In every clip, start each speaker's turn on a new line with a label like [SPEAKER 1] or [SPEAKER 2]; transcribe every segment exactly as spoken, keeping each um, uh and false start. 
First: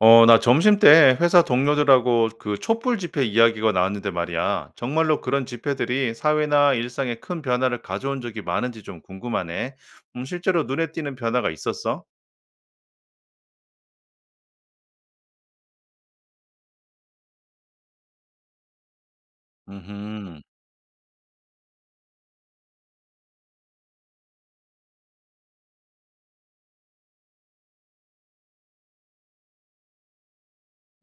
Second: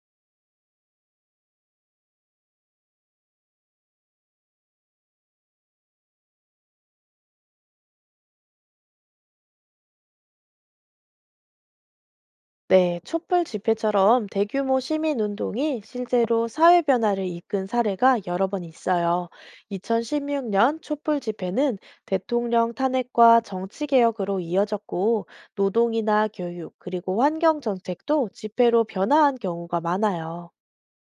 [SPEAKER 1] 어, 나 점심 때 회사 동료들하고 그 촛불 집회 이야기가 나왔는데 말이야. 정말로 그런 집회들이 사회나 일상에 큰 변화를 가져온 적이 많은지 좀 궁금하네. 음, 실제로 눈에 띄는 변화가 있었어?
[SPEAKER 2] 네, 촛불 집회처럼 대규모 시민 운동이 실제로 사회 변화를 이끈 사례가 여러 번 있어요.
[SPEAKER 1] 음,
[SPEAKER 2] 이천십육 년 촛불 집회는 대통령 탄핵과 정치 개혁으로 이어졌고, 노동이나 교육, 그리고 환경 정책도 집회로 변화한 경우가 많아요.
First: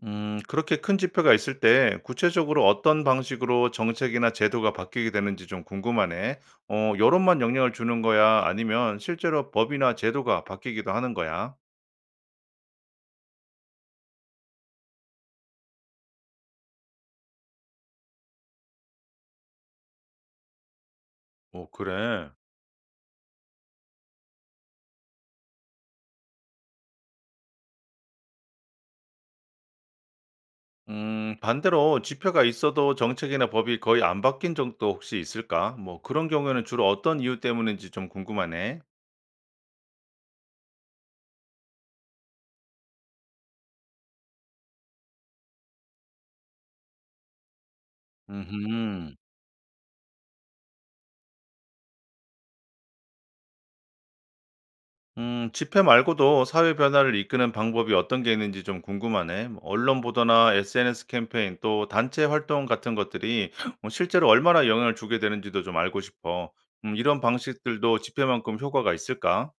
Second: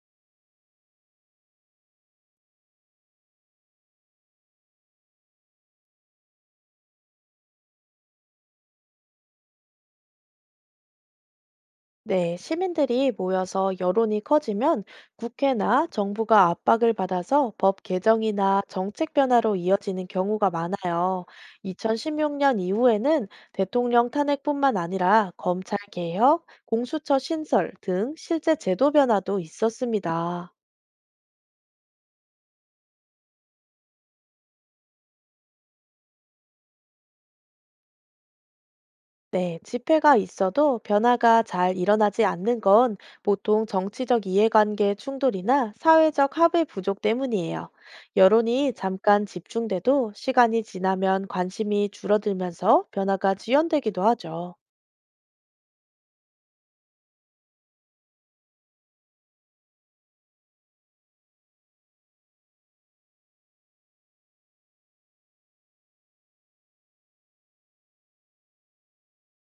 [SPEAKER 1] 음, 그렇게 큰 집회가 있을 때 구체적으로 어떤 방식으로 정책이나 제도가 바뀌게 되는지 좀 궁금하네. 어, 여론만 영향을 주는 거야? 아니면 실제로 법이나 제도가 바뀌기도 하는 거야?
[SPEAKER 2] 네, 시민들이 모여서 여론이 커지면 국회나 정부가 압박을 받아서 법 개정이나 정책 변화로 이어지는 경우가 많아요.
[SPEAKER 1] 어, 그래.
[SPEAKER 2] 이천십육 년 이후에는 대통령 탄핵뿐만 아니라 검찰 개혁, 공수처 신설 등 실제 제도 변화도 있었습니다.
[SPEAKER 1] 음 반대로 지표가 있어도 정책이나 법이 거의 안 바뀐 정도 혹시 있을까? 뭐 그런 경우에는 주로 어떤 이유 때문인지 좀 궁금하네.
[SPEAKER 2] 네, 집회가 있어도 변화가 잘 일어나지 않는 건 보통 정치적 이해관계 충돌이나 사회적 합의 부족 때문이에요. 여론이
[SPEAKER 1] 음흠.
[SPEAKER 2] 잠깐 집중돼도 시간이 지나면 관심이 줄어들면서 변화가 지연되기도 하죠.
[SPEAKER 1] 음, 지표 말고도 사회 변화를 이끄는 방법이 어떤 게 있는지 좀 궁금하네. 뭐 언론 보도나 에스엔에스 캠페인 또 단체 활동 같은 것들이 뭐 실제로 얼마나 영향을 주게 되는지도 좀 알고 싶어. 음, 이런 방식들도 지표만큼 효과가 있을까?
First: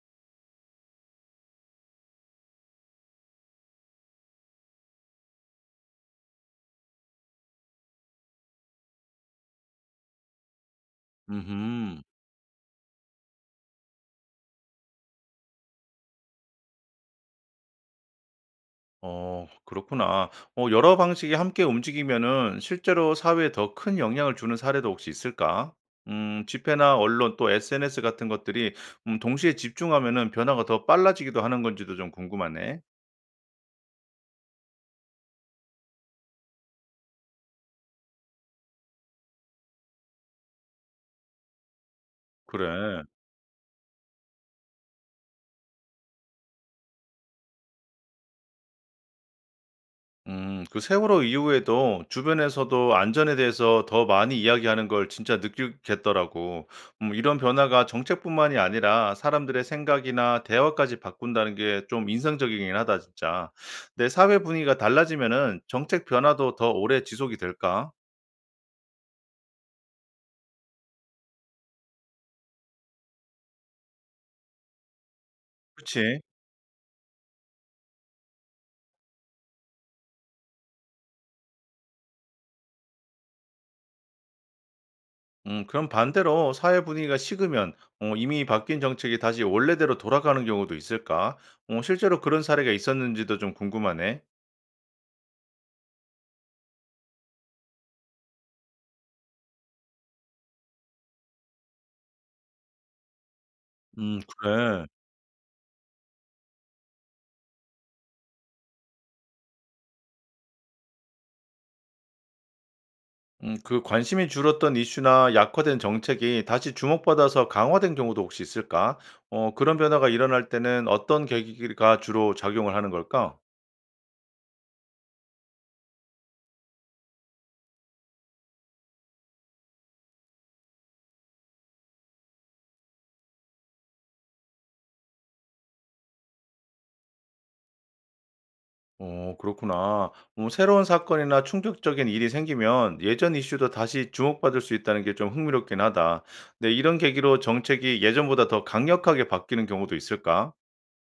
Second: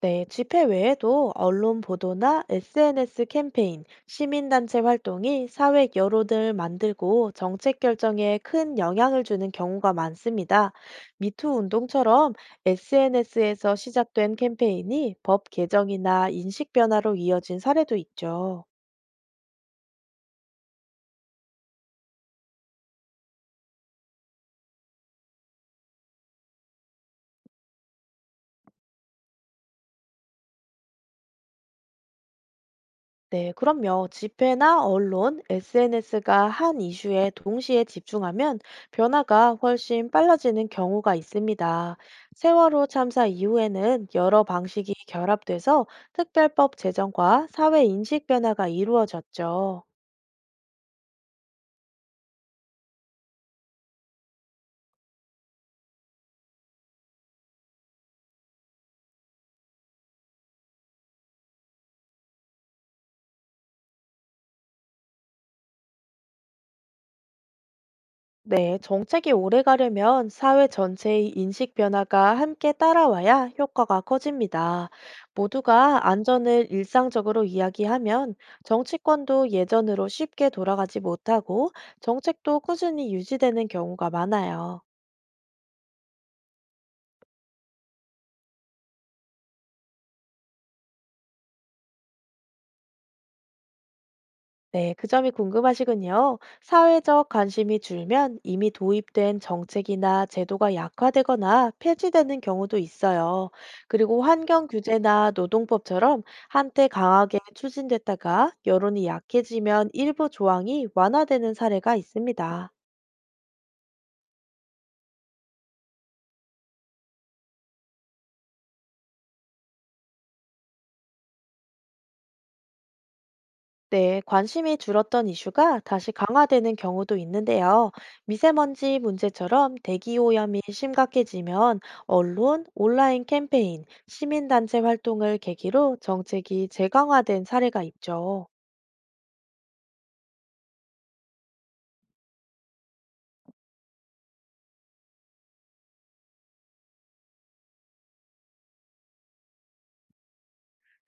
[SPEAKER 2] 네, 집회 외에도 언론 보도나 에스엔에스 캠페인, 시민단체 활동이 사회 여론을 만들고 정책 결정에 큰 영향을 주는 경우가 많습니다. 미투
[SPEAKER 1] 음흠.
[SPEAKER 2] 운동처럼 에스엔에스에서 시작된 캠페인이 법 개정이나 인식 변화로 이어진 사례도 있죠.
[SPEAKER 1] 어, 그렇구나. 어 여러 방식이 함께 움직이면은 실제로 사회에 더 큰 영향을 주는 사례도 혹시 있을까? 음 집회나 언론 또 에스엔에스 같은 것들이 음 동시에 집중하면은 변화가 더 빨라지기도 하는 건지도 좀 궁금하네.
[SPEAKER 2] 네, 그럼요. 집회나 언론, 에스엔에스가 한 이슈에 동시에 집중하면 변화가 훨씬 빨라지는 경우가 있습니다. 세월호
[SPEAKER 1] 그래.
[SPEAKER 2] 참사 이후에는 여러 방식이 결합돼서 특별법 제정과 사회 인식 변화가 이루어졌죠.
[SPEAKER 1] 음, 그 세월호 이후에도 주변에서도 안전에 대해서 더 많이 이야기하는 걸 진짜 느끼겠더라고. 음, 이런 변화가 정책뿐만이 아니라 사람들의 생각이나 대화까지 바꾼다는 게 좀 인상적이긴 하다, 진짜. 내 사회 분위기가 달라지면은 정책 변화도 더 오래 지속이 될까?
[SPEAKER 2] 네, 정책이 오래 가려면 사회 전체의 인식 변화가 함께 따라와야 효과가 커집니다. 모두가
[SPEAKER 1] 그치?
[SPEAKER 2] 안전을 일상적으로 이야기하면 정치권도 예전으로 쉽게 돌아가지 못하고 정책도 꾸준히 유지되는 경우가 많아요.
[SPEAKER 1] 음, 그럼 반대로 사회 분위기가 식으면 어, 이미 바뀐 정책이 다시 원래대로 돌아가는 경우도 있을까? 어, 실제로 그런 사례가 있었는지도 좀 궁금하네.
[SPEAKER 2] 네, 그 점이 궁금하시군요. 사회적 관심이 줄면 이미 도입된 정책이나 제도가 약화되거나 폐지되는 경우도 있어요.
[SPEAKER 1] 음,
[SPEAKER 2] 그리고 환경
[SPEAKER 1] 그래.
[SPEAKER 2] 규제나 노동법처럼 한때 강하게 추진됐다가 여론이 약해지면 일부 조항이 완화되는 사례가 있습니다.
[SPEAKER 1] 음 그 관심이 줄었던 이슈나 약화된 정책이 다시 주목받아서 강화된 경우도 혹시 있을까? 어 그런 변화가 일어날 때는 어떤 계기가 주로 작용을 하는 걸까?
[SPEAKER 2] 네, 관심이 줄었던 이슈가 다시 강화되는 경우도 있는데요. 미세먼지 문제처럼 대기 오염이 심각해지면 언론, 온라인 캠페인, 시민단체 활동을 계기로 정책이 재강화된 사례가 있죠.
[SPEAKER 1] 어, 그렇구나. 음, 새로운 사건이나 충격적인 일이 생기면 예전 이슈도 다시 주목받을 수 있다는 게 좀 흥미롭긴 하다. 근데 이런 계기로 정책이 예전보다 더 강력하게 바뀌는 경우도 있을까?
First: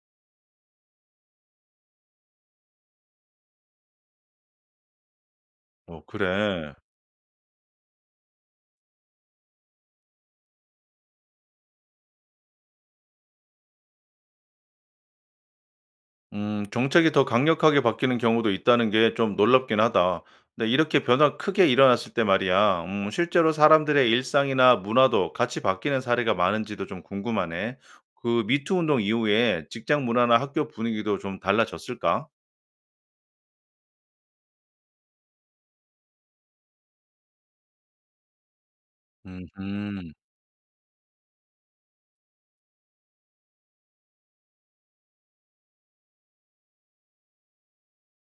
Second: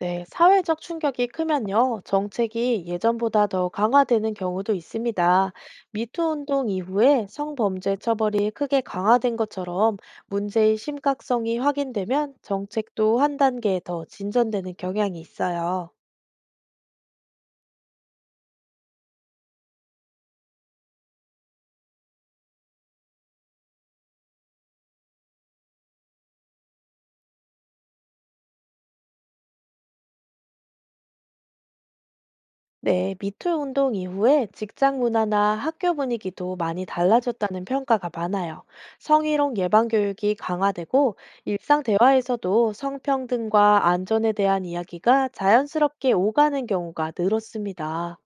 [SPEAKER 2] 네, 사회적 충격이 크면요, 정책이 예전보다 더 강화되는 경우도 있습니다.
[SPEAKER 1] 어,
[SPEAKER 2] 미투 운동
[SPEAKER 1] 그래.
[SPEAKER 2] 이후에 성범죄 처벌이 크게 강화된 것처럼 문제의 심각성이 확인되면 정책도 한 단계 더 진전되는 경향이 있어요.
[SPEAKER 1] 음, 정책이 더 강력하게 바뀌는 경우도 있다는 게 좀 놀랍긴 하다. 근데 이렇게 변화 크게 일어났을 때 말이야, 음, 실제로 사람들의 일상이나 문화도 같이 바뀌는 사례가 많은지도 좀 궁금하네. 그 미투 운동 이후에 직장 문화나 학교 분위기도 좀 달라졌을까?
[SPEAKER 2] 네, 미투 운동 이후에 직장 문화나 학교 분위기도 많이 달라졌다는 평가가 많아요.
[SPEAKER 1] 음,
[SPEAKER 2] 성희롱 예방
[SPEAKER 1] 음,
[SPEAKER 2] 교육이 강화되고 일상 대화에서도 성평등과 안전에 대한 이야기가 자연스럽게 오가는 경우가 늘었습니다.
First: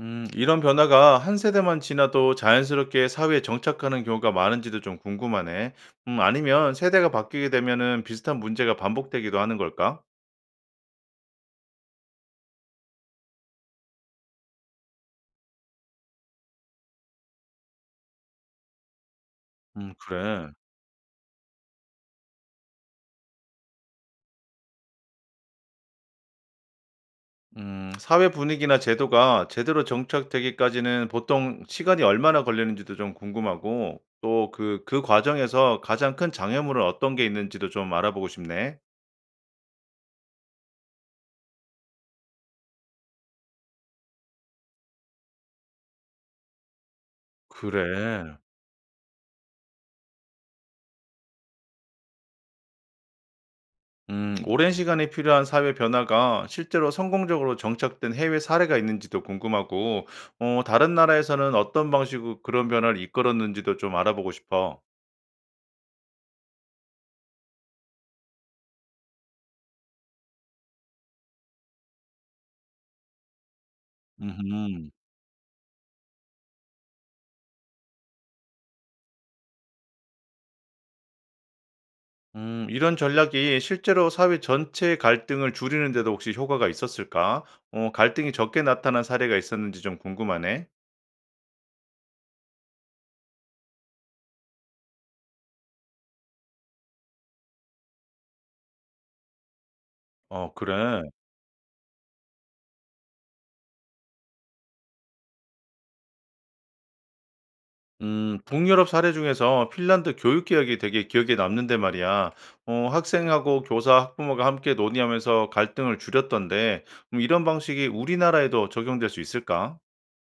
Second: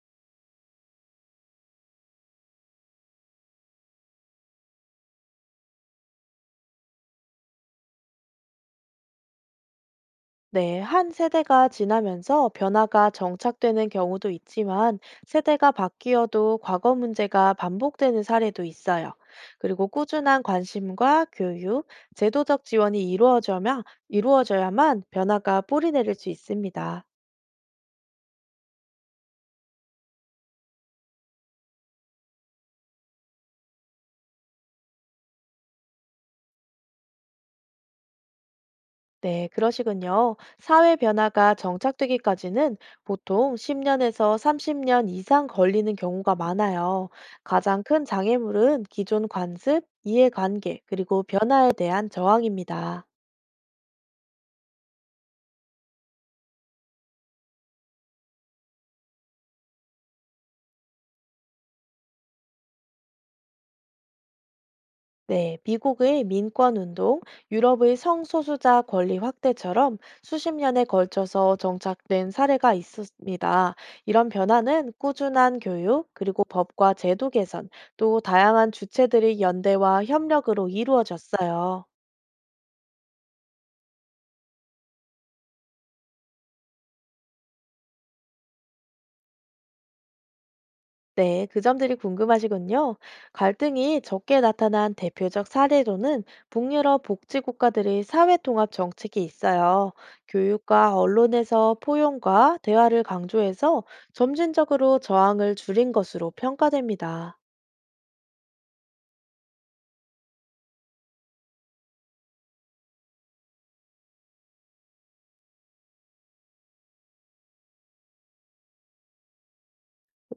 [SPEAKER 1] 음, 이런 변화가 한 세대만 지나도 자연스럽게 사회에 정착하는 경우가 많은지도 좀 궁금하네. 음, 아니면 세대가 바뀌게 되면은 비슷한 문제가 반복되기도 하는 걸까?
[SPEAKER 2] 네, 한 세대가 지나면서 변화가 정착되는 경우도 있지만 세대가 바뀌어도 과거 문제가 반복되는 사례도 있어요. 그리고
[SPEAKER 1] 음,
[SPEAKER 2] 꾸준한
[SPEAKER 1] 그래.
[SPEAKER 2] 관심과 교육, 제도적 지원이 이루어져야, 이루어져야만 변화가 뿌리 내릴 수 있습니다.
[SPEAKER 1] 음 사회 분위기나 제도가 제대로 정착되기까지는 보통 시간이 얼마나 걸리는지도 좀 궁금하고 또 그 그 과정에서 가장 큰 장애물은 어떤 게 있는지도 좀 알아보고 싶네.
[SPEAKER 2] 네, 그러시군요. 사회 변화가 정착되기까지는 보통 십 년에서 삼십 년 이상 걸리는 경우가 많아요. 가장 큰
[SPEAKER 1] 그래.
[SPEAKER 2] 장애물은 기존 관습, 이해관계, 그리고 변화에 대한 저항입니다.
[SPEAKER 1] 음 오랜 시간이 필요한 사회 변화가 실제로 성공적으로 정착된 해외 사례가 있는지도 궁금하고 어 다른 나라에서는 어떤 방식으로 그런 변화를 이끌었는지도 좀 알아보고 싶어.
[SPEAKER 2] 네, 미국의 민권 운동, 유럽의 성소수자 권리 확대처럼 수십 년에 걸쳐서 정착된 사례가 있습니다. 이런
[SPEAKER 1] 음,
[SPEAKER 2] 변화는 꾸준한 교육, 그리고 법과 제도 개선, 또 다양한 주체들의 연대와 협력으로 이루어졌어요.
[SPEAKER 1] 음, 이런 전략이 실제로 사회 전체의 갈등을 줄이는 데도 혹시 효과가 있었을까? 어, 갈등이 적게 나타난 사례가 있었는지 좀 궁금하네.
[SPEAKER 2] 네, 그 점들이 궁금하시군요. 갈등이 적게 나타난 대표적 사례로는 북유럽 복지국가들의 사회통합 정책이 있어요.
[SPEAKER 1] 어,
[SPEAKER 2] 교육과
[SPEAKER 1] 그래.
[SPEAKER 2] 언론에서 포용과 대화를 강조해서 점진적으로 저항을 줄인 것으로 평가됩니다.
[SPEAKER 1] 음, 북유럽 사례 중에서 핀란드 교육 개혁이 되게 기억에 남는데 말이야. 어, 학생하고 교사, 학부모가 함께 논의하면서 갈등을 줄였던데, 음, 이런 방식이 우리나라에도 적용될 수 있을까?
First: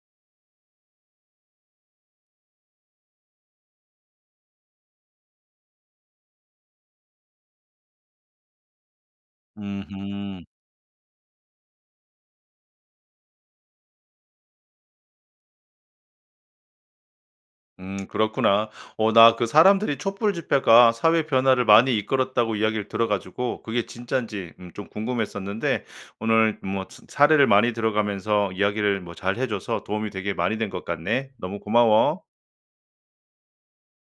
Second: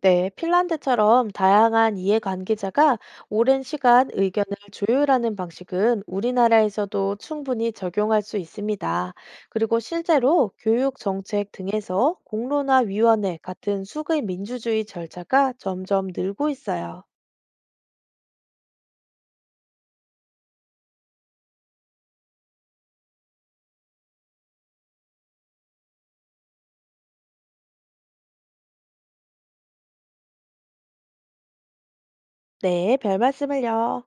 [SPEAKER 2] 네, 핀란드처럼 다양한 이해관계자가 오랜 시간 의견을 조율하는 방식은 우리나라에서도 충분히 적용할 수 있습니다. 그리고
[SPEAKER 1] 음,
[SPEAKER 2] 실제로 교육 정책 등에서 공론화위원회 같은 수의 민주주의 절차가 점점 늘고 있어요.
[SPEAKER 1] 음, 그렇구나. 어, 나 그 사람들이 촛불 집회가 사회 변화를 많이 이끌었다고 이야기를 들어가지고 그게 진짠지 음, 좀 궁금했었는데 오늘 뭐 사- 사례를 많이 들어가면서 이야기를 뭐 잘 해줘서 도움이 되게 많이 된 것 같네. 너무 고마워.
[SPEAKER 2] 네, 별 말씀을요.